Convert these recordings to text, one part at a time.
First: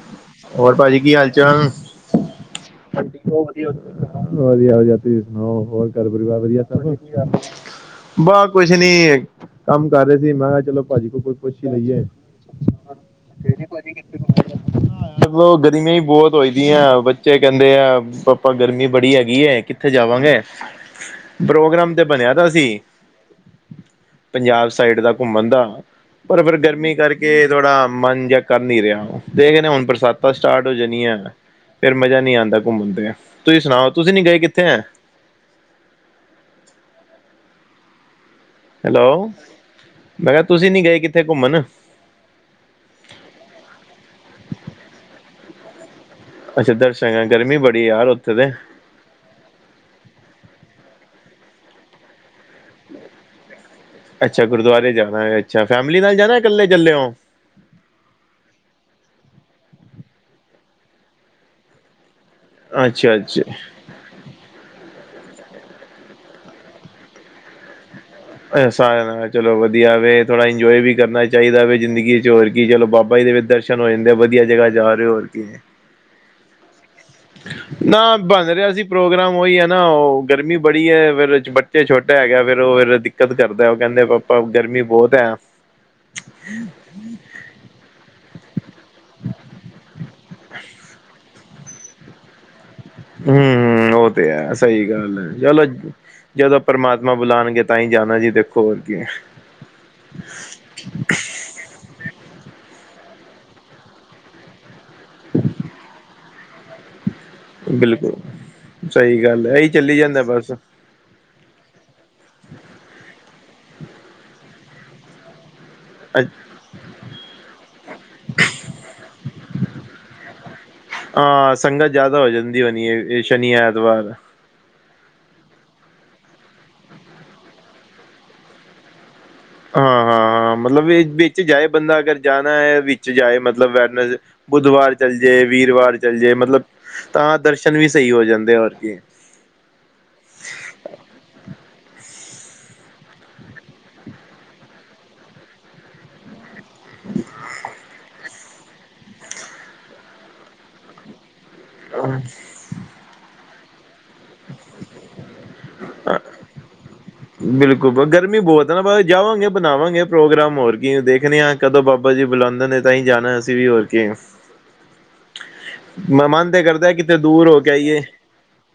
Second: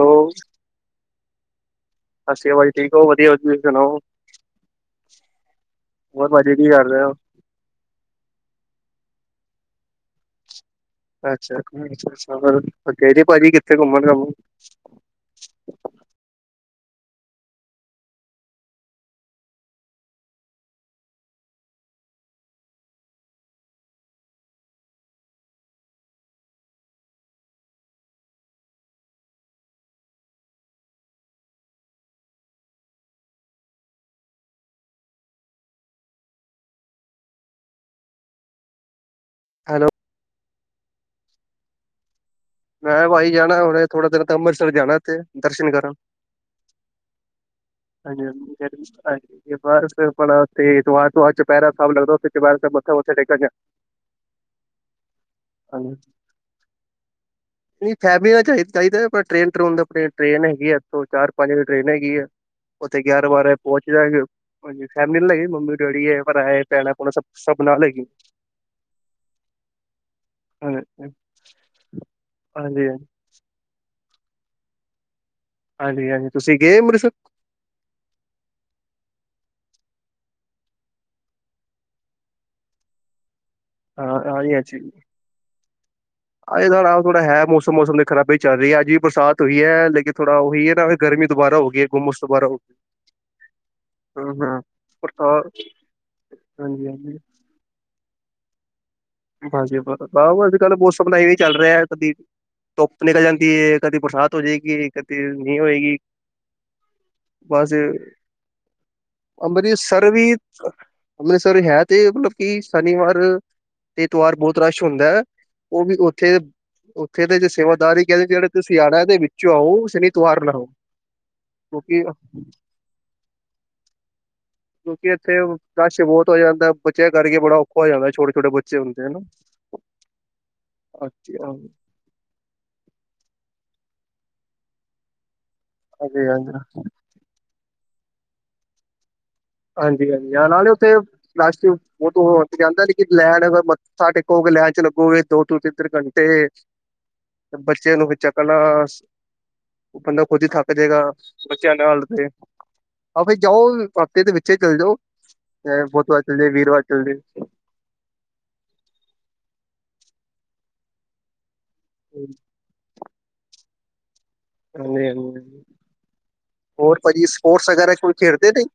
Hello ਹੋਰ ਭਾਜੀ ਕੀ ਹਾਲ-ਚਾਲ? ਸਾਸਰੀ ਕਾਲ ਭਾਜੀ ਠੀਕ ਓਂ, ਵਦੀਆ-ਵਦੀਆ ਤੁਸੀਂ ਸਨਾਓ। ਵਦੀਆ-ਵਦੀਆ ਤੁਸੀ ਸਨਾਓ ਹੋਰ ਘਰ ਪਰਿਵਾਰ ਭਾਜੀ ਵਦੀਆ ਕੀ ਕਰ ਰਹੇ ਹੋ ਸਬ। ਬਸ ਕੁਛ ਨੀ, ਕੰਮ ਕਰ ਰਏ ਸੀ ਮੈਂ ਕਿਆ ਚਲੋਂ ਭਾਜੀ ਕੋਲ ਕੋਈ ਪੁੱਛ ਅੱਛਾ ਈ ਲਈਏ। ਅੱਛਾ ਅੱਛਾ ਹੋਰ ਫੇਰ ਗਏ ਦੇ ਭਾਜੀ ਕਿੱਥੇ ਘੁੰਮਨ ਘਾਮਨ। ਮਤਲਬ ਗਰਮੀ ਬੋਤ ਹੋਈਦੀ ਐ ਬੱਚੇ ਕੈਂਦੇ ਆ ਪਾਪਾ ਗਰਮੀ ਬੜੀ ਹੈਗੀ ਐ ਕਿ ਓਥੇ ਜਾਵਾਂਗੇ, ਪ੍ਰੋਗਰਾਮ ਤੇ ਬਨੇਆ ਪਿਆ ਸੀ। ਪੰਜਾਬ ਸਾਈਡ ਦਾ ਘੁੰਮਨ ਦਾ। ਪਰ ਫਿਰ ਗਰਮੀ ਕਰਕੇ ਥੋੜਾ ਮਨ ਜਾ ਕਰ ਨੀ ਰਿਆ ਦੇਖਦੇ ਆ ਹੁਨ ਬਰ ਬਰਸਾਤਾਂ ਸਟਾਟ ਹੋ ਜਾਨੀ ਐ, ਫੇਰ ਮਜ਼ਾ ਨੀ ਆਂਦਾ ਘੁੰਮਨ ਤੇ, ਤੁਸੀਂ ਸਨਾਓ ਤੁਸੀਂ ਨੀ ਗਏ ਕਿੱਥੇ ਐ ਹੈਲੋ, ਹੈਲੋ, ਮੈਂ ਕਿਆ ਤੁਸੀਂ ਨੀ ਗਏ ਕਿੱਥੇ ਘੁੰਮਨ। ਮੈਂ ਭਾਜੀ ਜਾਨੈ ਹੁਨੇ ਥੋੜਾ ਦਿਨ ਤਕ ਅੰਮ੍ਰਿਤਸਰ ਜਾਨੈ ਓਥੇ ਦਰਸ਼ਨ ਕਰਨ। ਅੱਛਾ ਦਰਸ਼ਨ ਕਰਨ, ਗਰਮੀ ਬੜੀ ਐ ਯਾਰ ਓਥੇ ਤੇ। ਫਰੀ ਸਟੈਲ ਏ। ਤੇ ਬਾਰ ਤੈਨੂੰ ਪਤਾ ਤੇ ਦੁਪੈਰ ਤੋਂ ਬਾਦ ਚੁਪੈਰਾ ਸਾਬ ਲਗਦੈ ਓਥੇ ਚੁਪੈਰਾ ਅੱਛਾ ਗੁਰਦਵਾਰੇ ਜਾਨਾ ਏ ਅੱਛਾ ਫੈਮਲੀ ਨਾਲ ਜਾਨਾ ਜਾਂ ਕੱਲੇ ਚੱਲੇਓਂ। ਨਈ ਫੈਮਲੀ ਨਾਲ ਚਾਈ ਚਾਈਦਾ ਆਪ ਟ੍ਰੇਨ ਟਰੂਨ ਦਾ ਅਪਡੇਟ ਟ੍ਰੇਨ ਹੈਗੀ ਏ ਏਥੋਂ ਚਾਰ ਪੰਜ ਵਜੇ ਟ੍ਰੇਨ ਹੈਗੀ ਐ। ਓਥੇ ਅੱਛਾ ਗਿਆਰਾਂ ਬਾਰਾਂ ਵਜੇ ਅੱਛਾ ਪਹੁੰਚ ਜ ਫੈਮਿਲੀ ਨੀ ਲੱਗੀ ਮੰਮੀ ਡੈਡੀ ਐ ਭਰਾ ਐ ਭੈਣਾਂ ਭੈਣ ਸਬ-ਸਬ ਨਾਲ ਹੈਗੀ। ਸਾਰਿਆਂ ਨਾਲ ਚਲੋ ਵਧੀਆ ਵੇ ਥੋੜ੍ਹਾ ਇੰਜੋਏ ਵੀ ਹਾਂਜੀ ਕਰਨਾ ਚਾਈਦਾ ਵੇ ਜ਼ਿੰਦਗੀ ਵਿਚ ਹੋਰ ਕੀ ਚਲੋ ਹਾਂਜੀ ਬਾਬਾ ਜੀ ਦੇ ਵੀ ਦਰ ਚਲੋ ਐਨੇ ਵਦੀਆ ਜਗ੍ਹਾ ਜਾ ਰਏਂ ਓਂ ਹੋਰ ਕੀ ਐ। ਹਾਂਜੀ-ਹਾਂਜੀ ਤੁਸੀਂ ਗਏ ਅੰਮ੍ਰਿਤਸਰ। ਹਨ ਨਾ ਬਨ ਰਿਆ ਸੀ ਪ੍ਰੋਗਰਾਮ ਓਈ ਐ ਨਾ ਓ ਗਰਮੀ ਬੜੀ ਐ ਫਿਰ ਬੱਚੇ ਛੋਟੇ ਹੈਗਾ ਫੇਰ ਓ ਫੇਰ ਦਿ ਦਿੱਕਤ ਕਰਦਾ ਓ ਕੈਂਦੇ ਹਾਂ, ਪਾਪਾ ਹਾਂਜੀ-ਹਾਂਜੀ। ਗਰਮੀ ਬੋਤ ਐ। ਥੋੜਾ-ਥੋੜਾ ਹੈ ਮੌਸਮ-ਮੌਸਮ ਦੇ ਖਰਾਬੀ ਚੱਲ ਰਈ ਐ ਅੱਜ ਵੀ ਬਰਸਾਤ ਹੋਈ ਐ ਲੇਕਿਨ ਥੋੜਾ ਓਹੀ ਨਾ ਫੇਰ ਗਰਮੀ ਦੁਬਾਰਾ ਹੋ ਗਈ ਐ ਹੁੰਮਸ ਦੁਬਾਰਾ ਹੋ ਹੂੰ ਓ ਤੇ ਹਾਂ, ਹੈ ਸਈ ਗੱਲ ਐ ਹਾਂ। ਚੱਲ ਜਦੋਂ ਪਰਮਾਤਮਾ ਹਾਂਜੀ-ਹਾਂਜੀ, ਬੁਲਾਨਗੇ ਤਾਂ ਹੀ ਜਾਣਾ ਜੀ ਦੇਖੋ ਹੋਰ ਕੀ। ਹਾਂਜੀ ਬ ਅਜ ਕੱਲ੍ਹ ਬੋਸ ਬਣਾਈ ਚੱਲ ਰਿਹਾ ਕਦੀ ਧੁੱਪ ਨਿਕਲ ਜਾਂਦੀ ਹੈ, ਕਦੀ ਬਰਸਾਤ ਹੋ ਜਾਏਗੀ। ਕਤੀ ਨਹੀਂ ਹੋਏਗੀ। ਬਸ, ਬਿਲਕੁਲ ਸਹੀ ਗੱਲ ਹੈ ਇਹੀ ਚੱਲੀ ਅੰਮ੍ਰਿਤਸਰ ਜਾਂਦਾ ਵੀ। ਬਸ ਅੰਮ੍ਰਿਤਸਰ ਹੈ ਤੇ ਮਤਲਬ ਕਿ ਸ਼ਨੀਵਾਰ ਏਤਵਾਰ ਬਹੁਤ ਰਸ਼ ਹੁੰਦਾ ਹੈ। ਉਹ ਵੀ ਅ- ਉੱਥੇ। ਉੱਥੇ ਦੇ ਜੇ ਸੇਵਾਦਾਰੀ ਕਹਿੰਦੇ ਜਿਹੜੇ ਤੁਸੀਂ ਆਉਣਾ ਤੇ ਵਿੱਚੋਂ ਆਓ ਸ਼ਨੀ ਏਤਵਾਰ ਨਾ ਆਓ। ਹਾਂ ਸੰਗਤ ਕਿਉਂਕਿ ਜ਼ਿਆਦਾ ਹੋ ਜਾਂਦੀ ਹੋਣੀ ਹੈ ਸ਼ਨੀ ਐਤਵਾਰ। ਕਿਉਂਕਿ ਇੱਥੇ ਰਸ਼ ਬਹੁਤ ਹੋ ਜਾਂਦਾ, ਬੱਚਿਆਂ ਕਰਕੇ ਬੜਾ ਔਖਾ ਹੋ ਜਾਂਦਾ, ਛੋਟੇ ਛੋਟੇ ਬੱਚੇ। ਬੱਚੇ ਹੁੰਦੇ ਹਨਾ। ਹਾਂ ਹਾਂ ਹਾਂ ਮਤਲਬ ਇਹ ਹਾਂਜੀ ਵਿੱਚ ਜਾਏ ਹਾਂਜੀ ਬੰਦਾ ਅਗਰ। ਜਾਣਾ ਹੈ ਵਿੱਚ ਜਾਏ ਮਤਲਬ ਵੈਰਨ ਬੁੱਧਵਾਰ ਚੱਲ ਜੇ ਵੀਰਵਾਰ ਚੱਲ ਹਾਂਜੀ ਜੇ ਮਤਲਬ। ਤਾਂ ਦਰਸ਼ਨ ਵੀ ਸਹੀ ਹੋ ਜਾਂਦੇ ਆ ਹੋਰ ਕੀ ਹਾਂਜੀ ਹਾਂਜੀ ਹਾਂ ਨਾਲੇ ਉੱਥੇ ਨਾਸ਼ਤੂ। ਉਹ ਤਾਂ ਹੋ ਤੇ ਜਾਂਦਾ ਲੇਕਿਨ ਲੈਣ ਅਰ ਮੱਥਾ ਟੇਕੋਗੇ ਲੈਣ ਚ ਲੱਗੋਗੇ ਦੋ ਤੋ ਤਿੰਨ ਤਿੰਨ ਘੰਟੇ। ਬੱਚਿਆਂ ਨੂੰ ਚੱਕਣਾ ਬੰਦਾ ਖੁਦ ਹੀ ਥੱਕ ਜਾਵੇਗਾ। ਬੱਚਿਆਂ ਨਾਲ ਤੇ, ਆ ਫਿਰ ਜਾਓ ਹਫਤੇ ਦੇ ਵਿੱਚ। ਛੇ ਚੱਲ ਜਾ ਹੋ ਬੁਧਵਾਰ ਚੱਲ ਜਾ ਵੀਰਵਾਰ ਚੱਲ ਜਾ। ਬਿਲਕੁਲ ਗਰਮੀ ਬਹੁਤ ਹੈ ਨਾ ਬਾਹਰ ਜਾਵਾਂਗੇ ਬਣਾਵਾਂਗੇ ਪ੍ਰੋਗਰਾਮ ਹੋਰ ਕੀ ਦੇਖਣੇ ਆ। ਕਦੋਂ ਬਾਬਾ ਜੀ ਹਾਂਜੀ ਬੁਲਾਉਂਦੇ ਨੇ ਤਾਂ ਹੀ ਜਾਣਾ ਅਸੀਂ ਵੀ ਹੋਰ ਕੇ। ਹਾਂਜੀ ਮੈਂ ਮਨ ਤੇ ਕਰਦਾ ਹੋਰ ਕਿਤੇ ਭਾਜੀ ਦੂਰ ਹੋ ਸਪੋਰਟਸ ਕੇ ਵਗੈਰਾ ਆਇਏ। ਕੋਈ ਖੇਡਦੇ ਨਹੀਂ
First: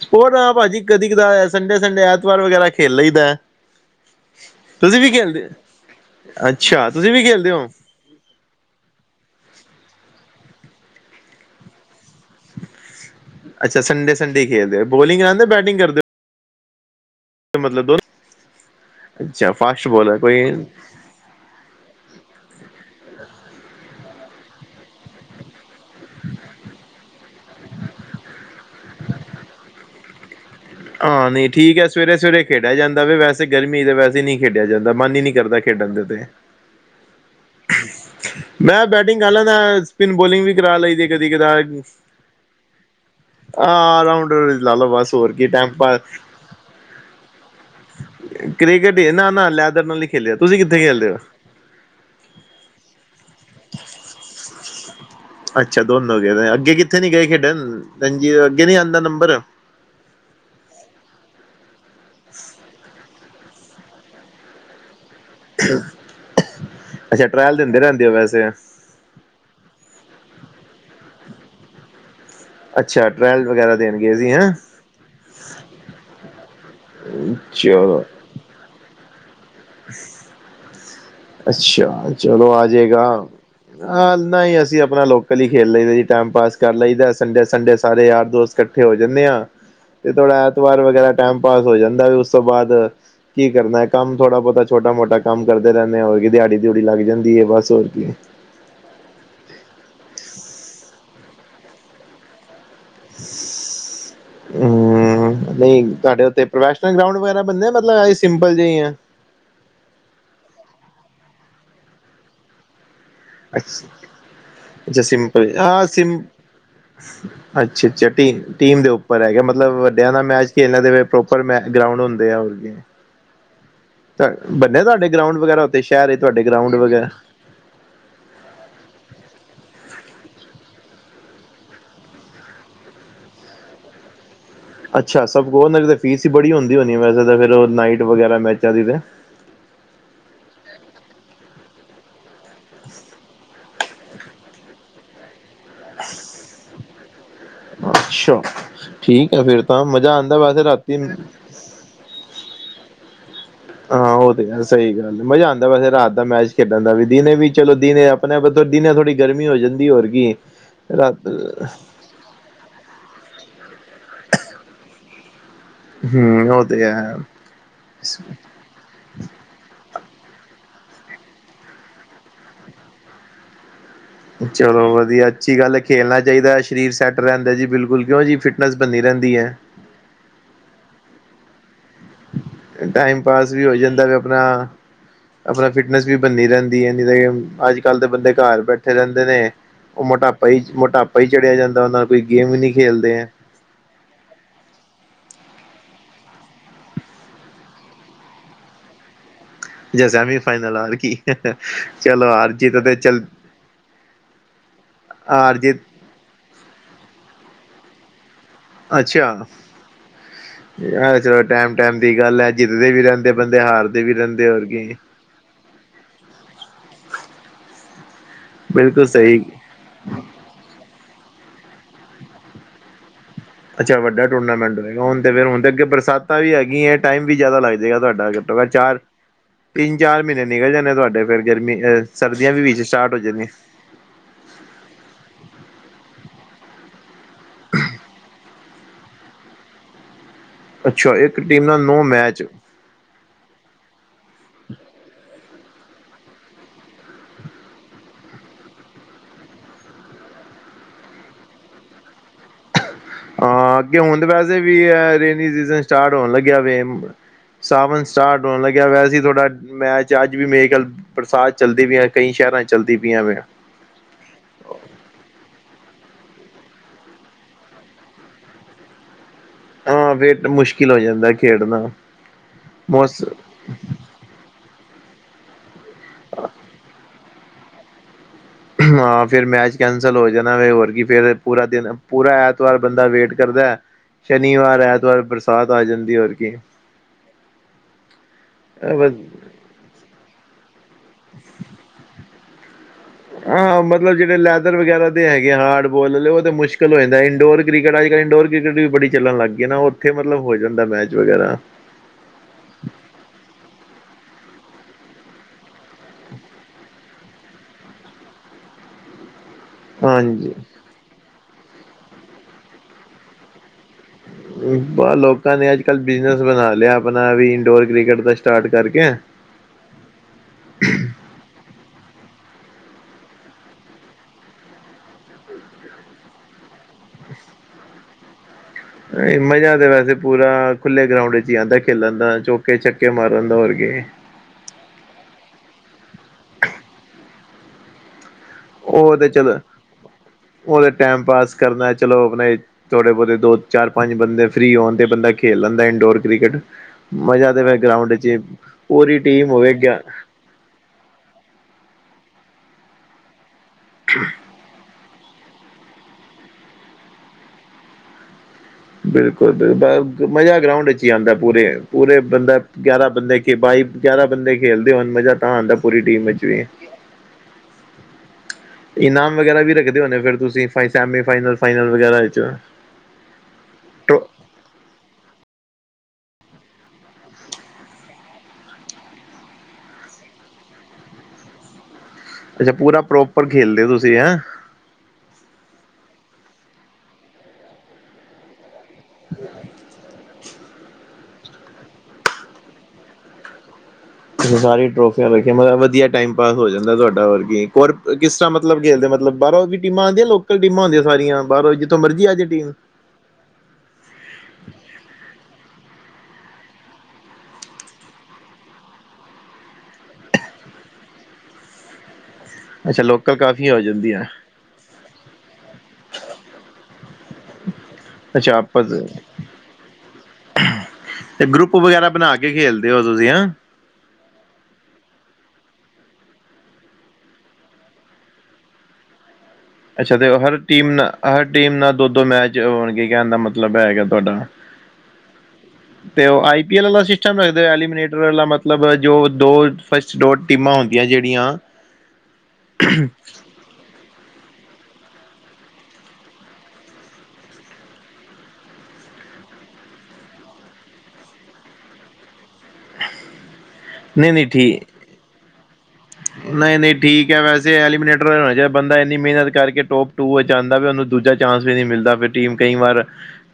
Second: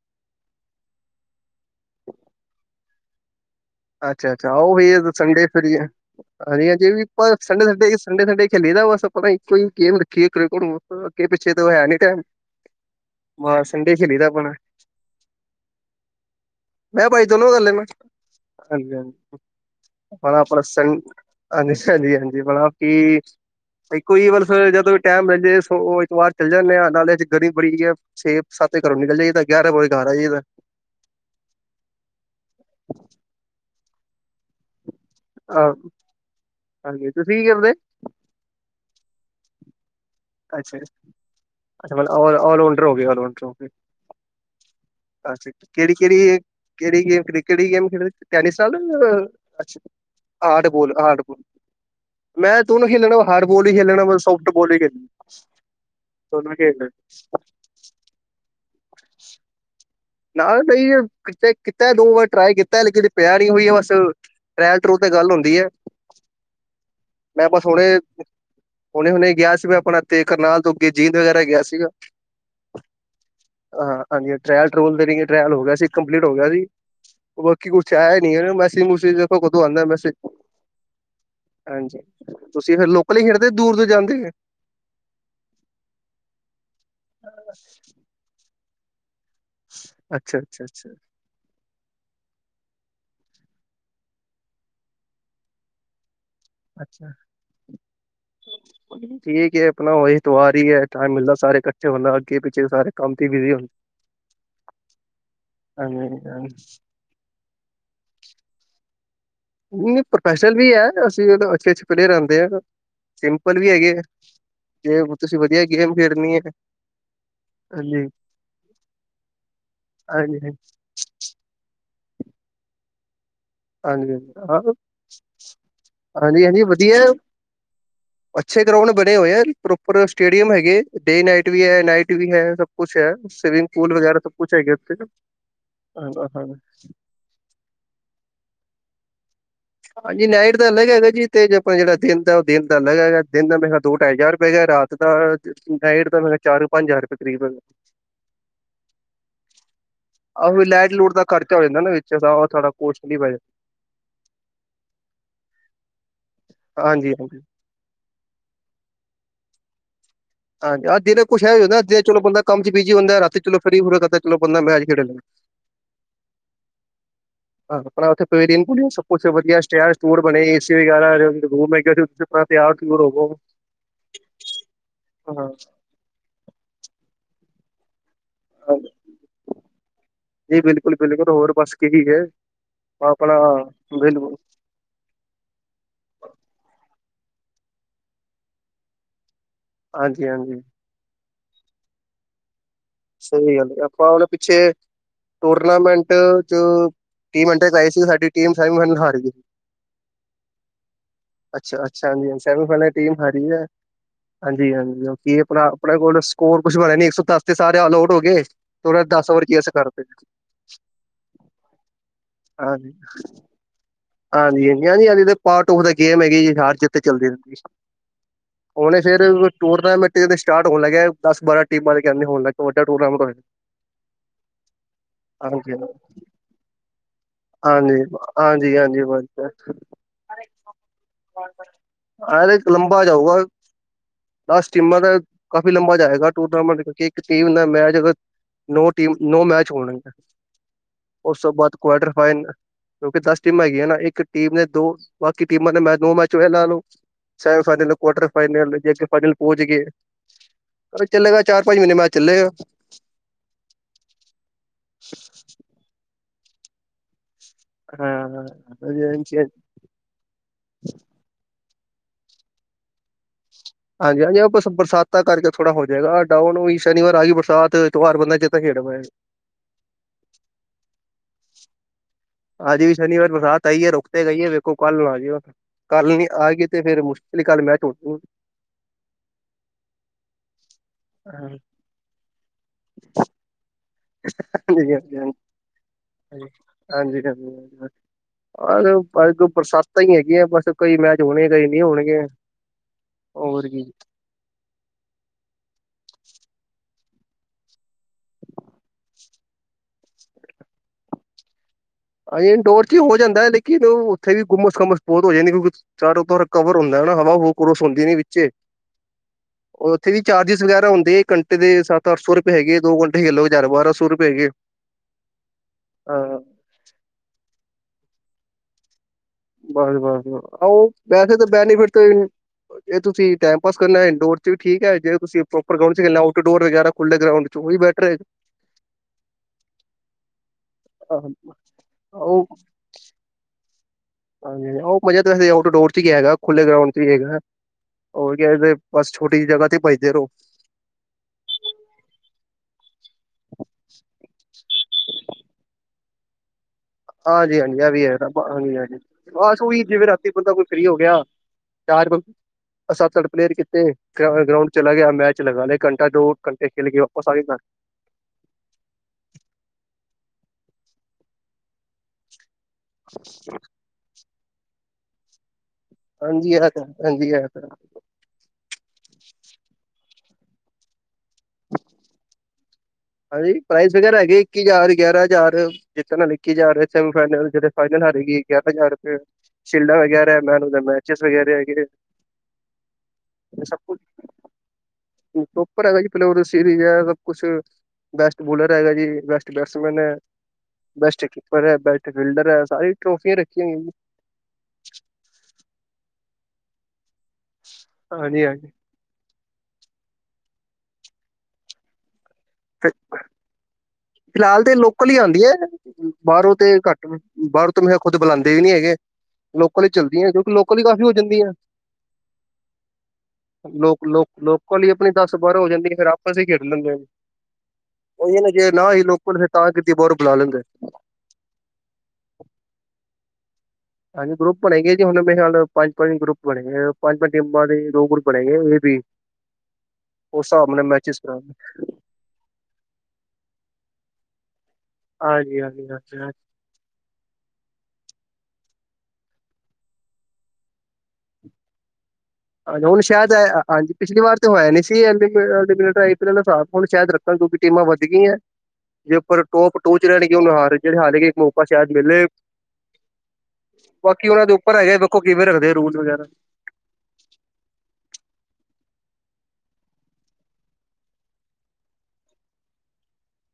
ਸਪੋਰਟ ਭਾਜੀ ਕਦੀ ਕਦਾ ਸੰਡੇ ਸੰਡੇ ਐਤਵਾਰ ਵਗੈਰਾ ਖੇਲ ਲਈ ਦਾ। ਅੱਛਾ ਅੱਛਾ ਆ ਸੰਡੇ ਫਰੀ ਹ ਅੱਛਾ ਜੇ ਵੀ ਤੁਸੀਂ ਖੇਲਦੇ ਸੰਡੇ ਹੋ ਸੰਡੇ। ਸੰਡੇ ਸੰਡੇ ਖੇਲੇ ਦਾ ਵਸ ਆਪ ਇੱਕੋ ਹੀ ਗੇਮ ਰੱਖੀਏ ਕਿ੍ਕਟ ਅੱਗੇ ਪਿੱਛੇ ਹੋਇਆ ਨੀ ਟਾਈਮ। ਮ ਅੱਛਾ ਸੰਡੇ ਖੇਲੀ ਦਾ ਸੰਡੇ ਆਪਣਾ ਖੇਲਦੇ ਹੋ ਬੋਲਿੰਗ ਕਰਾਦੇ ਜਾਂ ਬੈਟਿੰਗ ਕਰਦੇ ਹੋ। ਮੈਂ ਕਿਹਾ ਭਾਈ ਦੋਨੋ ਕਰ ਲੈਣਾ, ਮਤਲਬ ਦੋਨੋਂ ਹਾਂਜੀ ਹਾਂਜੀ ਅੱਛਾ ਫਾਸਟ ਬੋਲਰ ਕੋਈ ਆਪਣਾ ਪ੍ਰਸਨ। ਹਾਂਜੀ ਹਾਂਜੀ ਹਾਂਜੀ ਮਤਲਬ ਕੀ ਇੱਕੋ ਹੀ ਬਸ ਜਦੋਂ ਵੀ ਟਾਈਮ ਮਿਲ ਜਾਏ ਸੋ ਉਹ ਇੱਕ ਵਾਰ ਚੱਲ ਜਾਂਦੇ ਆ ਨਾਲੇ ਅੱਜ ਗਰਮੀ ਬੜੀ ਹੈ। ਛੇ-ਸੱਤ ਵਜੇ ਘਰੋਂ ਨਿਕਲ ਜਾਈਦਾ ਗਿਆਰ੍ਹਾਂ ਵਜੇ ਘਰ ਆ ਜਾਈਦਾ। ਹਾਂ ਨਹੀਂ ਠੀਕ ਹੈ ਸਵੇਰੇ ਸਵੇਰੇ ਖੇਡਿਆ ਜਾਂਦਾ ਵੀ ਵੈਸੇ ਗਰਮੀ ਤੇ ਵੈਸੇ ਨੀ। ਖੇਡਿਆ ਜਾਂਦਾ ਮਨ ਹੀ ਨਹੀਂ ਕਰਦਾ ਖੇਡਣ ਦੇ ਤੇ। ਹਾਂਜੀ ਤੁਸੀਂ ਕੀ ਕਰਦੇ ਮੈਂ ਬੈਟਿੰਗ ਕਰ ਲੈਣਾ। ਸਪਿਨ ਬੋਲਿੰਗ ਵੀ ਕਰਾ ਅੱਛਾ ਅੱਛਾ ਲਈਦੇ ਕਦੀ ਕਦਾਰ, ਮਤਲਬ ਆਲਰਾਊਂਡਰ ਹੋ ਗਏ ਆਲਰਾਊਂਡਰ ਹੋ ਗਏ ਆਲ ਰਾਊਂਡਰ ਲਾ ਲੋਓ ਬਸ ਹੋਰ। ਕੀ ਟਾਈਮ ਕਿਹੜੀ ਪਾਸ ਕਿਹੜੀ ਕਿਹੜੀ ਗੇਮ ਕ੍ਰਿਕਟ ਗੇਮ ਖੇਡ ਦੇ ਟੈਨਿਸ ਨਾਲ। ਕ੍ਰਿਕਟ ਨਾ ਨਾ ਲੈਦਰ ਨਾਲ ਹੀ ਖੇਲਿਆ ਤੁਸੀਂ ਹਾੜ ਕਿੱਥੇ ਬੋਲ ਖੇਲਦੇ ਹੋ ਹਾੜਬੋਲ ਮੈਂ ਤੂੰ ਨਾ ਖੇਲਣਾ ਵ ਹਾਰਡ ਬੋਲ ਹੀ ਖੇਲਣਾ ਵ ਸੋਫਟ ਬੋਲ ਹੀ ਖੇਲਣਾ ਅੱਛਾ ਦੋਨੋ ਗਏ ਅੱਗੇ ਕਿੱਥੇ ਨੀ ਗਏ ਖੇਡਣ ਅੱਗੇ ਨੀ ਆਉਂਦਾ ਨੰਬਰ। ਨਾਲ ਚੈ ਕੀਤਾ ਦੋ ਵਾਰ ਟਰਾਈ ਕੀਤਾ ਲੇਕਿਨ ਪਿਆ ਨੀ ਹੋਈ ਹੈ ਬਸ ਟਰੈਲ ਟੂਲ ਤੇ ਗੱਲ ਹੁੰਦੀ ਹੈ ਅੱਛਾ ਮੈਂ ਟਰੈਲ ਬਸ ਦਿੰਦੇ ਹੁਣੇ ਰਹਿੰਦੇ ਆ ਵੈਸੇ ਹੁਣੇ ਹੁਣੇ ਗਿਆ ਸੀ ਮੈਂ ਆਪਣਾ ਤੇ ਕਰਨਾਲ ਤੋਂ ਅਗੇ ਜੀਂਦ ਵਗੈਰਾ ਗਿਆ ਸੀਗਾ ਅੱਛਾ ਟ੍ਰੈਲ ਵਗੈਰਾ ਦੇਣ ਗਏ ਸੀ ਹੈਂ। ਟ੍ਰਇਲ ਹੋ ਗਿਆ ਸੀ ਕੰਪਲੀਟ ਹੋ ਗਿਆ ਸੀ ਉਹ ਬਾਕੀ ਕੁੱਛ ਚਲੋ ਆਇਆ ਨੀ ਮੈਸਜ ਮੂਸਜ। ਦੇਖੋ ਕਦੋ ਆਦਾ ਮੈਸਜ ਅੱਛਾ ਚਲੋ ਆ ਤੁਸੀਂ ਫਿਰ ਜਾਏਗਾ ਲੋਕਲ ਹੀ ਖੇਡਦੇ ਦੂਰ ਤੋਂ ਜਾਂਦੇ ਅ ਨਹੀ ਅਸੀਂ ਆਪਣਾ ਲੋਕ ਕਲੀ ਖੇਡ ਲਈਦਾ ਜੀ ਟਾਈਮ ਪਾਸ ਕਰ ਲਈਦਾ ਸੰਡੇ ਅੱਛਾ ਸੰਡੇ ਸਾਰੇ ਯਾਰ ਦੋਸਤ ਇਕੱਠੇ ਹੋ ਜਾਂਦੇ ਆ। ਤੇ ਥੋੜਾ ਅੱਛਾ ਐਤਵਾਰ ਅੱਛਾ ਵਗੈਰਾ ਟਾਈਮ ਪਾਸ ਹੋ ਜਾਂਦਾ ਵੀ ਉਸ ਤੋਂ ਬਾਅਦ ਕੀ ਕਰਨਾ ਕੰਮ ਥੋੜਾ ਬਹੁਤਾ ਛੋਟਾ ਮੋਟਾ ਕੰਮ ਕਰਦੇ ਰਹਿੰਦੇ ਆ ਉਹੀ ਦਿਹਾੜੀ ਦਿਹੂੜੀ ਲੱਗ ਅੱਛਾ ਜਾਂਦੀ ਹੈ ਬਸ ਹੋਰ ਕੀ ਠੀਕ ਏ ਆਪਣਾ ਉਹੀ ਤਿਉਹਾਰ ਆ ਰਹੀ ਹੈ ਟਾਈਮ ਮਿਲਦਾ ਸਾਰੇ ਇਕੱਠੇ ਹੁੰਦਾ ਅੱਗੇ ਪਿੱਛੇ ਸਾਰੇ ਕੰਮ ਤੇ ਬਿਜ਼ੀ ਹੁੰਦੇ। ਹਮ ਨਹੀਂ ਤੁਹਾਡੇ ਉੱਥੇ ਪ੍ਰੋਫੈਸ਼ਨਲ ਗਉਂਡ ਵਗੈਰਾ ਵੀ ਬੰਦੇ ਮਤਲਬ ਇਹ ਸਿੰਪਲ ਜਿਹੇ ਆ। ਨਹੀਂ ਪ੍ਰੋਫੈਸ਼ਨਲ ਵੀ ਹੈ ਅਸੀਂ ਅੱਛੇ ਅੱਛੇ ਪਲੇਅਰ ਆਉਂਦੇ ਆ ਸਿੰਪਲ ਵੀ ਹੈਗੇ ਨੇ। ਜੇ ਅੱਛਾ ਹੁਣ ਤੁਸੀਂ ਸਿੰਪਲ ਵਧੀਆ ਹਾਂ ਗੇਮ ਸਿੰਪ ਖੇਡਣੀ ਹੈ ਅੱਛਾ ਹਾਂਜੀ ਅੱਛਾ ਟੀ ਟੀਮ ਦੇ ਉੱਪਰ ਹੈਗੇ ਮਤਲਬ ਵੱਡਿਆਂ ਦਾ ਹਾਂਜੀ ਮੈਚ ਹਾਂਜੀ ਖੇਲਣਾ ਤੇ ਫਿਰ ਪ੍ਰੋਪਰ ਮੈਚ ਗਰਾਊਂਡ ਹੁੰਦੇ ਆ ਹੋਰ ਕੀ ਹਾਂਜੀ ਹਾਂਜੀ ਤੇ ਹਾਂ ਵੱਡੇ ਤੁਹਾਡੇ ਗਰਾਊਂਡ ਵਗੈਰਾ ਉੱਥੇ ਸ਼ਹਿਰ ਤੁਹਾਡੇ ਹਾਂਜੀ ਹਾਂਜੀ ਗਰਾਊਂਡ ਵਧੀਆ ਵਗੈਰਾ ਅੱਛੇ ਗਰਾਉਂਡ ਬਣੇ ਹੋਏ ਹੈ ਪ੍ਰੋਪਰ ਸਟੇਡੀਅਮ ਹੈਗੇ ਡੇ ਨਾਈਟ ਵੀ ਹੈ ਨਾਈਟ ਵੀ ਹੈ ਸਭ ਕੁਛ ਹੈ ਸਵਿਮਿੰਗ ਪੂਲ ਵਗੈਰਾ ਸਭ ਕੁਛ ਹੈਗਾ ਅੱਛਾ ਸਭ ਕੁ ਨਾ ਫੀਸ ਹੀ ਬੜੀ ਹੁੰਦੀ ਹੋਣੀ ਵੈਸੇ ਤਾਂ ਫਿਰ ਨਾਈਟ ਵਗੈਰਾ ਮੈਚਾਂ ਦੀ ਤੇ। ਹਾਂਜੀ ਨਾਈਟ ਦਾ ਅਲੱਗ ਹੈਗਾ ਜੀ ਤੇ ਆਪਾਂ ਜਿਹੜਾ ਦਿਨ ਦਾ ਉਹ ਦਿਨ ਦਾ ਅਲੱਗ ਹੈਗਾ ਦਿਨ ਦਾ ਮੈਂ ਕਿਹਾ ਦੋ ਢਾਈ ਹਜ਼ਾਰ ਰੁਪਏ ਹੈਗਾ ਰਾਤ ਤਾਂ ਨਾਈਟ ਦਾ ਮ ਹੈਗਾ ਚਾਰ ਪੰਜ ਹਜ਼ਾਰ ਰੁਪਏ ਕਰੀਬ ਹੈਗਾ ਅੱਛਾ ਠੀਕ ਹੈ ਫੇਰ ਤਾਂ ਮਜ਼ਾ ਆਉਂਦਾ ਆ ਵੈਸੇ ਵੀ ਲਾਈਟ ਰਾਤੀ ਲੂਟ ਦਾ ਖਰਚਾ ਹੋ ਜਾਂਦਾ ਨਾ ਵਿੱਚ ਤਾਂ ਉਹ ਥੋੜਾ ਕੋਸਟਲੀ ਪੈ ਜਾਂਦਾ ਹਾਂ ਉਹ ਤੇ ਹੈ ਸਹੀ ਗੱਲ ਮਜ਼ਾ ਆਉਂਦਾ ਵੈਸੇ ਰਾਤ ਦਾ ਮੈਚ ਖੇਡਣ ਦਾ ਵੀ ਹਾਂਜੀ ਦਿਨੇ ਹਾਂਜੀ ਵੀ ਚਲੋ ਦਿਨ ਆਪਣੇ ਦਿਨ ਥੋੜ੍ਹੀ ਗਰਮੀ ਹੋ ਜਾਂਦੀ ਹੋਰ ਕੀ ਏ ਹਾਂਜੀ ਹਾਂ ਜਿੱਦਾਂ ਕੁਛ ਹੈ ਹੋ ਹੁੰਦਾ ਚੋ ਬੰਦਾ ਕੰਮ ਚ ਬਿਜੀ ਹੁੰਦਾ ਰਾਤੀ ਚਲੌ ਫਰੀ ਹੋਰ ਰਾਤੀ ਚਲੋ ਬੰਦਾ ਮੈਚ ਖੇਡ ਲੈਂਦਾ ਹਮ ਉਹ ਤੇ ਹੈ ਹਾਂ ਆਪਣਾ ਉੱਥੇ ਪਰੀਅਨ ਸਬ ਕੁਛ ਵਧੀਆ [unintelligible] ਚਲੋ ਵਧੀਆ ਹਾਂ ਅੱਛੀ ਗੱਲ ਹੈ ਖੇਲਣਾ ਚਾਹੀਦਾ ਸਰੀਰ ਸੈੱਟ ਰਹਿੰਦਾ ਜੀ ਬਿਲਕੁਲ ਕਿਉਂ ਜੀ ਫਿਟ ਹਾਂ, ਨਜ਼ਰ ਬੰਨੀ ਰਹਿੰਦੀ ਹੈ ਜੀ ਬਿਲਕੁਲ ਬਿਲਕੁਲ ਹੋਰ ਬਸ ਇਹੀ ਹੈ ਟਾਈਮ ਆਪਣਾ ਪਾਸ ਵੀ ਹੋ ਜਾਂਦਾ ਵੇ ਬਿਲਕੁਲ ਆਪਣਾ ਆਪਣਾ ਫਿਟਨੈਸ ਵੀ ਬੰਨੀ ਰਹਿੰਦੀ ਹੈ ਨਹੀ ਤੇ ਅੱਜ ਕੱਲ੍ਹ ਤਾਂ ਬੰਦੇ ਘਰ ਬੈਠੇ ਰਹਿੰਦੇ ਨੇ ਉਹ ਹਾਂਜੀ ਮੋਟਾਪਾ ਹਾਂਜੀ ਹੀ ਮੋਟਾਪਾ ਹੀ ਚੜ੍ਹਿਆ ਜਾਂਦਾ ਉਹਨਾਂ ਤੇ ਕੋਈ ਗੇਮ ਨਹੀਂ ਖੇਲਦੇ ਹੈ ਸਹੀ ਗੱਲ ਆਪਾਂ ਉਹਨਾ ਪਿੱਛੇ ਟੂਰਨਾਮੈਂਟ ਚ ਟੀਮੰਡ ਆਈ ਸੀ ਸਾਡੀ ਟੀਮ ਸਾਰੀ ਹਾਰ ਗਈ ਸੀ ਜਾਂ ਸੈਮੀ ਫਾਈਨਲ ਹਾਰ ਗਈ ਅੱਛਾ ਅੱਛਾ ਹਾਂਜੀ ਚਲੋ ਹਾਂਜੀ ਹਾਰ ਜਿੱਤ ਸੈਮੀਫਾਈਨਲ ਤਾ ਟੀਮ ਚਲਦੀ ਹਾਰੀ ਹੈ ਹਾਂਜੀ ਹਾਂਜੀ ਕੀ ਆਪ ਹਾਰ ਜਿੱਤ ਆਪਣੇ ਕੋਲ ਸਕੋਰ ਕੁਛ ਬਣਿਆ ਨੀ ਇੱਕ ਸੌ ਦਸ ਤੇ ਸਾਰੇ ਆਲ ਆਊਟ ਹੋ ਗਏ। ਥੋੜਾ ਦਸ ਵਾਰ ਅੱਛਾ ਕੀ ਅਸੀ ਕਰਦੇ ਚਲੋ ਟੈਮ ਟੈਮ ਦੀ ਗੱਲ ਹੈ ਜਿੱਤਦੇ ਹਾਂਜੀ ਵੀ ਰਹਿੰਦੇ ਬੰਦੇ ਹਾਰਦੇ ਵੀ ਰਹਿੰਦੇ ਹੋਰ ਹਾਂਜੀ ਕੀ ਹਾਂਜੀ ਹਾਂਜੀ ਹਾਂਜੀ ਤੇ ਪਾਰਟ ਆਫ ਦਾ ਗੇਮ ਹੈਗੀ ਜੀ ਹਾਰ ਜਿੱਤ ਚੱਲਦੀ ਰਹਿੰਦੀ ਉਹਨੇ ਬਿਲਕੁਲ ਫੇਰ ਸਹੀ ਟੂਰਨਾਮੈਂਟ ਲੱਗਿਆ ਦਸ ਬਾਰਾਂ ਟੀਮਾ ਦੇ ਕਹਿ ਵੱਲੋਂ ਟੂਰਨਾਮੈਂਟ ਹੋ ਅੱਛਾ ਵੱਡਾ ਟੂਰਨਾਮੈਂਟ ਹੋਏਗਾ ਹੁਣ ਤੇ ਫਿਰ ਹੁਣ ਤਾਂ ਹਾਂਜੀ ਅੱਗੇ ਬਰਸਾਤਾਂ ਵੀ ਹੈਗੀਆਂ ਟਾਈਮ ਵੀ ਜ਼ਿਆਦਾ ਲੱਗ ਹਾਂਜੀ ਜਾਏਗਾ ਹਾਂਜੀ ਤੁਹਾਡਾ ਡਾ ਕੱਟੋਗਾ ਹਾਂਜੀ ਚਾਰ ਹਾਂਜੀ ਬਸ ਤਿੰਨ ਚਾਰ ਮਹੀਨੇ ਨਿਕਲ ਜਾਂਣੇ ਤੁਹਾਡੇ ਫੇਿਰ ਗਰਮੀ ਅਹ ਸਰਦੀਆਂ ਵੀ ਵਿਚ ਸਟਾਟ ਹੋ ਜਾਂਦੀਆਂ ਲਾਸਟ ਟੀਮਰ ਦਾ ਕਾਫੀ ਲੰਬਾ ਜਾਏਗਾ ਟੂਰਨਾਮੈਂਟ ਕਰ ਟੀਮ ਦਾ ਮੈਚ ਅਗਰ ਨੋ ਟੀਮ ਨੋ ਮੈਚ ਹੋਣ ਲ ਅੱਛਾ ਇੱਕ ਉਸ ਤੋਂ ਟੀਮ ਬਾਅਦ ਨਾਲ ਨੌ ਕੁਆਟਰ ਮੈਚ ਫਾਈਨਲ ਕਿਉਂਕਿ ਦਸ ਟੀਮਾਂ ਹੈਗੀਆਂ ਨਾ ਇੱਕ ਟੀਮ ਨੇ ਦੋ ਬਾਕੀ ਕਿਓਂਕਿ ਟੀਮਾਂ ਦੇ ਮੈਚ ਦੋ ਮੈਚ ਲਾ ਲੋ। ਸੈਮੀ ਫਾਈਨਲ, ਕੁਆਟਰ ਫਾਈਨਲ ਜੇ ਫਾਈਨਲ ਪਹੁੰਚ ਗਏ, ਚੱਲੇਗਾ ਚਾਰ-ਪੰਜ ਮਹੀਨੇ ਮੈਚ। ਚੱਲੇ ਓਂ ਹਾਂ ਅੱਗੇ ਹੁਨ ਤੇ ਵੈਸੇ ਵੀ ਰੇਨੀ ਸੀਜਨ ਸਟਾਟ ਹੋਨ ਲੱਗੇਆ ਵੇ। ਸਾਵਨ ਹਾਂ ਸਟਾਰਟ ਹੋਣ ਲੱਗਿਆ ਹਾਂਜੀ ਵੈਸੇ ਹੀ ਹਾਂਜੀ ਹਾਂਜੀ ਤੁਹਾਡਾ ਮੈਚ ਚਾ ਅੱਜ ਵੀ ਮੇਰੀ ਗੱਲ ਬਰਸਾਤ ਚੱਲਦੀ ਪਈ ਆ ਕਈ ਸ਼ੈਰਾਂ ਚ ਚੱਲਦੀ ਪਈਆਂ ਵੈਂ। ਹਾਂਜੀ-ਹਾਂਜੀ ਓ ਬਸ ਬਰਸਾਤਾਂ ਕਰਕੇ ਥੋੜਾ ਹੋ ਜਾਏਗਾ ਡਾਊਨ ਹੋਈ ਸ਼ਨੀਵਾਰ ਆਗੀ ਬਰਸਾਤ ਇਕ ਵਾਰ ਬੰਦਾ ਢਕੇ ਢਵਾਏ ਹਾਂ ਫੇਰ ਤੇ ਮੁਸ਼ਕਿਲ ਹੋ ਜਾਂਦਾ ਖੇਡਨਾ। ਆਜ ਵੀ ਸ਼ਨੀਵਾਰ ਬਰਸਾਤ ਆਈਏ ਰੁਕ ਤੇ ਗਈਏ ਵੇਖੋ ਕੱਲ ਨਾ ਆਜੇ ਕੱਲ ਨੀ ਆਗੀ ਤੇ ਫੇਰ ਮੁਸ਼ ਨੀ ਕੱਲ ਮੈਂ ਟੋਟੁ ਹਾਂ, ਫਿਰ ਮੈਚ ਕੈਂਸਲ ਹੋ ਜਾਣਾ ਹੋਰ ਕੀ ਫਿਰ ਪੂਰਾ ਦਿਨ ਪੂਰਾ ਐਤਵਾਰ ਬੰਦਾ ਵੇਟ ਕਰਦਾ। ਸ਼ਨੀਵਾਰ, ਹਾਂਜੀ ਹਾਂਜੀ ਐਤਵਾਰ ਹਾਂਜੀ। ਬਰਸਾਤ ਆ ਜਾਂਦੀ ਹੋਰ ਹਾਂਜੀ ਕੀ। ਅ ਆਜੋ ਬ ਵਾਏਗੁਰੂ ਪ੍ਰਸ਼ਾ ਤਈਂ ਹੈਗੀਐ ਬਸ ਕਈ ਮੈਚ ਹੋਨੇ ਕਈ ਨਈਂ ਹੋਨਗੇ। ਹਾਂ ਮਤਲਬ ਜੇ ਜੇੜੇ ਲੈਦਰ ਵਗੈਰਾ ਦੇ ਹੈਗੇ ਹਾਰਡਬੋਲ ਓ ਤੇ ਮੁਸ਼ਕਿਲ ਹੋ ਜਾਂਦਾ ਇਨਡੋਰ ਕ੍ਰਿਕਟ ਅੱਜ-ਕੱਲ ਇਨਡੋਰ ਕ੍ਰਿਕਟ ਵੀ ਬੜੀ ਚੱਲਨ ਲਾਗੀ। ਕਿਨਾ, ਉੱਥੇ ਮਤਲਬ ਹੋ ਜਾਂਦਾ ਮੈਚ ਵਗੈਰਾ। ਅ ਇੰਡੋਰ ਚੀ ਹੋ ਜਾਂਦਾ ਲੇਕਿਨ ਓ ਓਥੇ ਵੀ ਘੁੰਮਸ ਘਾਮਸ ਬੋਤ ਹੋ ਜਾਂਦੀ ਕਿਓਂਕਿ ਚਾਰੋਂ ਤਰਫ ਕਵਰ ਹੁੰਦਾ ਹਵਾ ਹੂਵਾ ਕਰੌਸ ਹੁੰਦੀ ਨੀ ਵਿੱਚੇ। ਓਥੇ ਵੀ ਹਾਂਜੀ। ਚਾਰਜਿਸ ਵਗੈਰਾ ਹੁੰਦੇ ਆ ਘੰ ਦੇ ਸੱਤ ਅੱਠ ਸੌ ਰੁਪਏ ਹੈਗੇ ਦੋ ਘੰਟੇ ਖੇਲੋ ਜ਼ਾਰ ਬਾਰਾਂ ਸੌ ਰੁ ਲੋਕਾਂ ਨੇ ਅੱਜ-ਕੱਲ੍ਹ ਹਾਂ ਬਿਜਨਸ ਬਣਾ ਲਿਆ ਆਪਣਾ ਵੀ, ਇੰਡੋਰ ਕ੍ਰਿਕਟ ਦਾ ਸਟਾਰਟ ਕਰਕੇ। ਬਸ-ਬੱਸ ਆ ਓ ਪੈਸੇ ਤਾਂ ਬੈਨੀਫਿਟ ਜੇ ਤੁਸੀਂ ਟਾਈਮ ਪਾਸ ਕਰਨਾ ਇੰਡੋਰ ਚ ਵੀ ਠੀਕ ਹੈ ਜੇ ਤੁਸੀਂ ਪਰੋਪਰ ਗਰਾਊਂਡ ਚ ਖੇਡਣਾ ਆਊਟਡੋਰ ਵਗੈਰਾ ਖੁੱਲੇ ਗਰਾਊਂਡ ਵਿਚ ਓਹੀ ਬੈਟਰ ਹੈਗਾ। ਮਜਾ ਤੇ ਵੈਸੇ ਪੂਰਾ ਖੁੱਲੇ ਆਹ ਗਰਾਉਂਡ ਵਿਚ ਈ ਆਂਦਾ ਖੇਲਨ ਦਾ ਚੌਕੇ ਚੱ ਕੇ ਮਾਰਨਵਰਗੇ ਹਾਂਜੀ-ਹਾਂਜੀ, ਉਹ ਮਜ਼ਾ ਤਾਂ ਵੇ ਆਊਟੋ ਡੋਰ ਚ ਹੀ ਹੈਗਾ ਖੁੱਲੇ ਗਰਾਊਂਡ ਚ ਹੀ ਹੈਗਾ। ਹੋਰ ਕੀ ਐ ਬਸ ਛੋਟੀ ਜੀ ਜਗਾ ਤੇ ਭਜਦੇ ਰਓ। ਉਰੇ ਟੈਮ ਪਾਸ ਕਰਨਾ ਚਲੋ ਆਪਨੇ ਥੋੜੇ ਬੋਤੇ ਦੋ-ਚਾਰ ਪੰਜ ਬੰਦੇ ਫਰੀ ਹੋਨ ਤੇ ਬੰਦਾ ਖੇਲ ਲੈਂਦਾ ਇੰਨਡੋਰ ਕ੍ਰਿਕਟ। ਮਜ਼ਾ ਹਾਂਜੀ ਤੇ ਫੇਰ ਹਾਂਜੀ ਇਹ ਵੀ ਹੈ ਗਰਾਊਂਡ ਨਾ, ਚੀ, ਬ- ਹਾਂਜੀ ਹਾਂਜੀ ਪੂਰੀ ਟੀਮ ਬਸ ਹੋਵੇ ਉਹੀ ਗੇ ਜਿਵੇਂ ਰਾਤੀ ਬੰਦਾ ਕੋਈ ਫਰੀ ਹੋ ਗੇਆ, ਚਾਰ ਬੰ ਸੱਤ ਸੱਠ ਪਲੇਅਰ ਕੀਤੇ ਗਰਾਊਂਡ ਚਲਾ ਗਿਆ, ਮੈਚ ਲਗਾ ਲੇ ਘੰਟਾ ਦੋ ਘੰਟੇ ਖੇਲ ਕੇ ਵਾਪਸ ਆਗੇ ਘਰ। ਬਿਲਕੁਲ-ਬਿਲੁਲ, ਮਜ਼ਾ ਗ੍ਰਾਊਂਡ ਚ ਹੀ ਆਉਦਾ ਪੂਰੇ-ਪੂਰੇ ਬੰਦੇ ਗਿਆਰਾਂ ਬੰਦੇ ਕੇ ਵਾਈਵ ਗਿਆਰਾਂ ਬੰਦੇ ਖੇਲਦੇ ਹੋ ਮਜ਼ਾ ਤਾਂ ਆਂਦਾ ਪੁੂਰੀ ਟੀਮ ਵਿੱਚ ਹਾਂਜੀ ਵੀ ਐ ਤਾ, ਹਾਂਜੀ ਐ ਤਾ। ਇਨਾਮ ਵਗੈਰਾ ਵੀ ਰੱਖਦੇ ਹੋਨੇ ਫੇਰ ਤੁਸੀਂ ਸੈਮੀ ਫਾਈਨਲ ਫਾਈਨਲ ਵਗੈਰਾ ਵਿੱਚ। ਹਾਂਜੀ ਪ੍ਰਾਈਜ਼ ਵਗੈਰਾ ਹੈਗੇ ਇੱਕੀ ਜ਼ਾਰ, ਗਿਆਰਾਂ ਜ਼ਾਰ ਜਿੱਤਨ ਆਲੇ ਇਕੀ ਜ਼ਾਰ ਰਏ ਸੈਮੀ ਫਾਈਨਲ ਜੇੜੇ ਫਾਈਨਲ ਹਾਰੇਗੀ ਗਿਆਰਾਂ ਜ਼ਾਰ ਰੁਪਏ। ਸ਼ਿਲਡਾ ਵਗੈਰਾ ਏਂਦਾ ਨੂ ਯਾ ਮੈਚਿਸ ਵਗੈਰੇ ਹੈਗੀ ਏ। ਅੱਛਾ ਪੂਰਾ ਪ੍ਰੋਪਰ ਖੇਲਦੇ ਓ ਤੂਸੀ, ਐਂ? ਪ੍ਰੋਪਰ ਹੈਗਾ ਜੀ ਪ੍ਰੋਰਜ ਸੀਰੀਅਜ ਐ ਕੁੱਛ। ਬੈਸਟ ਬੋਲਰ ਹੈਗਾ ਜੀ, ਬੈਸਟ ਬੈਟਸਮੈਨ ਐ, ਬੈਸਟ ਪਰ ਐ ਬੈਸਟ ਫੀਲਡਰ ਐ ਸਾਰੀ ਟਰੋਫੀਆਂ ਰੱਖੀਆਂ ਹੋਇਆ ਜੀ। ਤੁਸੀ ਸਾਰੀਆ ਟਰੋਫੀਆਂ ਰੱਖੀਆਂ ਮਤਲਬ ਵਧੀਆ ਟਾਈਮ ਪਾਸ ਹੋ ਜਾਂਦਾ ਤੁਆਡਾ ਹੋਰ ਇੱਕ ਹੋਰ ਕਿਸ ਤਰ੍ਹਾਂ ਹਾਂਜੀ-ਹਾਂਜੀ, ਮਤਲਬ ਖੇਲਦੇ ਮਤਲਬ? ਬਾਰੋ ਵੀ ਟੀਮਾਂ ਆਂਦੀਆਂ ਲੋਕਲ ਟੀਮਾਂ ਹੁੰਦੀਆਂ ਸਾਰੀਆਂ ਬਾਰੋ ਜਿੱਥੋਂ ਮਰਜੀ ਆਜੇ ਟੀਮ? ਫਿਲਹਾਲ ਤੇ ਲੋਕਲ ਈ ਆਂਦੀਐ। ਬਾਰੋ ਤੇ ਘੱਟ ਬਾਹਰੋ ਤੇ ਮੈਂ ਖੁਦ ਬਲਾਂਦੇ ਨੀ ਹੈਗੇ। ਲੋਕਲ ਈ ਚਲਦੀਐ ਕਿਉਂਕਿ ਲੋਕਲ ਈ ਕਾਫ਼ੀ ਹੋ ਜਾਂਦੀਐ। [inaudible] ਕਾਫੀ ਹੋ ਜਾਂਦੀਆਂ ਲੋਕ-ਲੋਕ ਲੋਕਲ ਈ ਆਪਣੀ ਦਸ ਬਾਰਾਂ ਹੋ ਜਾਂਦੀਐ ਫੇਰ ਆਪਸ ਚ ਈ ਖੇਡ ਲੈਂਦੇ। ਓਇਓ ਨਾ ਅੱਛਾ ਜੇ ਨਾ ਆਪਸ ਹੋਏ ਲੋਕਲ ਫੇਰ ਤਾਂ ਕੀਤੀ ਬਾਰੋਂ ਬਲਾ ਲੈਂਦੇ। ਤੇ ਗਰੁੱਪ ਵਗੈਰਾ ਬਣਾ ਕੇ ਖੇਲਦੇ ਓ ਤੁਸੀ ਹ? ਹਾਂਜੀ ਗਰੁੱਪ ਬਣੇਗੇ ਜੀ ਹੁਣ ਮੇਰੇ ਖਿਆਲ ਪੰਜ-ਪੰਜ ਗਰੁੱਪ ਬਣੇਗੇ ਪੰਜ-ਪੰਜ ਟੀਮਾਂ ਦੇ ਦੋ ਗਰੁੱਪ ਬਣੇ ਗੇ ਮੇ ਬੀ। ਅੱਛਾ ਤੇ ਓ ਉਸ ਹਰ ਹਿਸਾਬ ਨਾਲ ਟੀਮ ਮੈਚਿਸ ਨਾਲ-ਹਰ ਕਰਾਂਗੇ, ਟੀਮ ਨਾਲ ਦੋ-ਦੋ ਮੈਚ ਹੋਣਗੇ ਕਹਿਣ ਦਾ ਮਤਲਬ ਐ ਹੈਗੇ ਤੁਆਡਾ ਹਾਂਜੀ-ਹਾਂਜੀ, ਹਾਂਜੀ। ਹਾਂਜੀ ਤੇ ਉਹ ਆਈ ਪੀ ਐਲ ਅਲਾ ਸਿਸਟਮ ਰਖਦੇ ਐਲੀਮੀਨੇਟਰ ਅਲਾ ਮਤਲਬ ਜੋ ਦੋ ਫਸ ਟੋ ਟੀਮਾਂ ਹੁੰਦੀਆ ਜੇੜੀਆਂ? [inaudible] ਅੱਜ ਓ ਨੀ ਸ਼ੈਦ ਆਇਆ ਅੱਜ ਪਿਛਲੀ ਵਾਰ ਤਾਂ ਓਹ ਆਇਆ ਨੀ ਸੀ [unintelligible] ਦੋ ਕ ਟੀਮਾਂ ਵੱਧ ਗਈਐ। ਜੇ ਉੱਪਰ ਟੋਪ ਟੂ ਚ ਰੇਣਗੇ ਉਹ ਨਾ ਹਾਰ ਜੇੜੇ ਹਾਰਗੇ ਏਕ ਮੌਕਾ ਸ਼ੈਦ ਮਿਲੇ। ਬਾਕੀ ਨਹੀਂ ਨਹੀਂ ਉਨਾਂ ਦੇ ਉੱਪਰ ਹੈਗੇ ਵੇਖੋ ਕਿਵੇਂ ਰੱਖਦੇ ਰੂਲਸ ਵਗੈਰਾ। ਨਈ ਨੀ ਠੀਕ ਐ ਵੈਸੇ ਐਲੀਮੀਨੇਟਰ ਹੋਣਾ ਚਾਈਦਾ ਬੰਦਾ ਏਨੀ ਮੇਨਤ ਕਰਕੇ ਟੋਪ ਟੂ ਵੇਚ ਚ ਆਂਦਾ ਪਿਆ ਦੂਜਾ ਚਾਂਸ ਵੀ ਨੀ ਮਿਲਦਾ ਫੇਰ ਟੀਮ ਕਈ ਵਾਰ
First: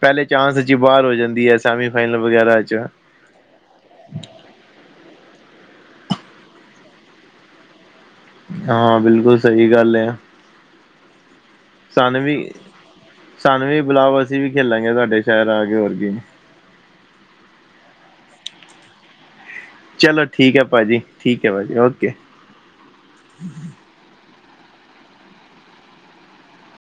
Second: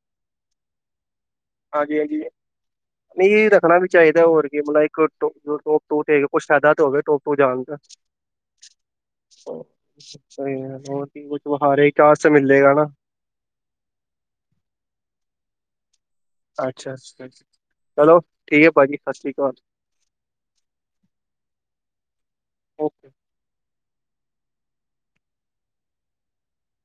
ਪਹਿਲੇ ਚਾਂਸ ਇੱਚ ਈ ਬਾਰ ਹੋ ਜਾਂਦੀ ਐ। ਤਾ ਵੀ ਫਾਈਨਲ ਵਗੈਰਾ ਚ ਨਈ ਜੀ ਰੱਖਣਾ ਵੀ ਚਾਹੀਦੈ ਹੋਰ ਕੀ ਬੰਦਾ ਏਕ ਟੋ ਟੋਪ ਟੂ ਤੇ ਕੁੱਛ ਫੈਦਾ ਤੇ ਹੋਵੇ ਟੋਪ ਟੂ ਚ ਜਾਣ ਦਾ। ਹਾਂ ਬਿਲਕੁਲ ਸਹੀ ਗੱਲ ਹੈ ਸਈ ਗੱਲ ਐ ਕੁੱਛ ਵੋ ਹਾਰੇ ਚਾਂਸ ਸਾਨੂੰ ਤੇ ਵੀ ਮਿਲੇਗਾ ਨਾ। ਸਾਨੂੰ ਵੀ ਬਲਾਓ ਅਸੀਂ ਵੀ ਖੇਲਾਂਗੇ ਤੁਆਡੇ ਸ਼ਹਿਰ ਆ ਕੇ ਹੋਰ ਕੀ। ਅੱਛ-ਅੱਛ-ਅੱਛ ਚਲੋ ਠੀਕ ਐ ਪਾਜੀ ਸਸ ਸ਼੍ਰੀਕਾਲ। ਚਲੋ ਠੀਕ ਐ ਪਾਜੀ ਠੀਕ ਐ ਪਾਜੀ ਓਕੇ। ਓਕੇ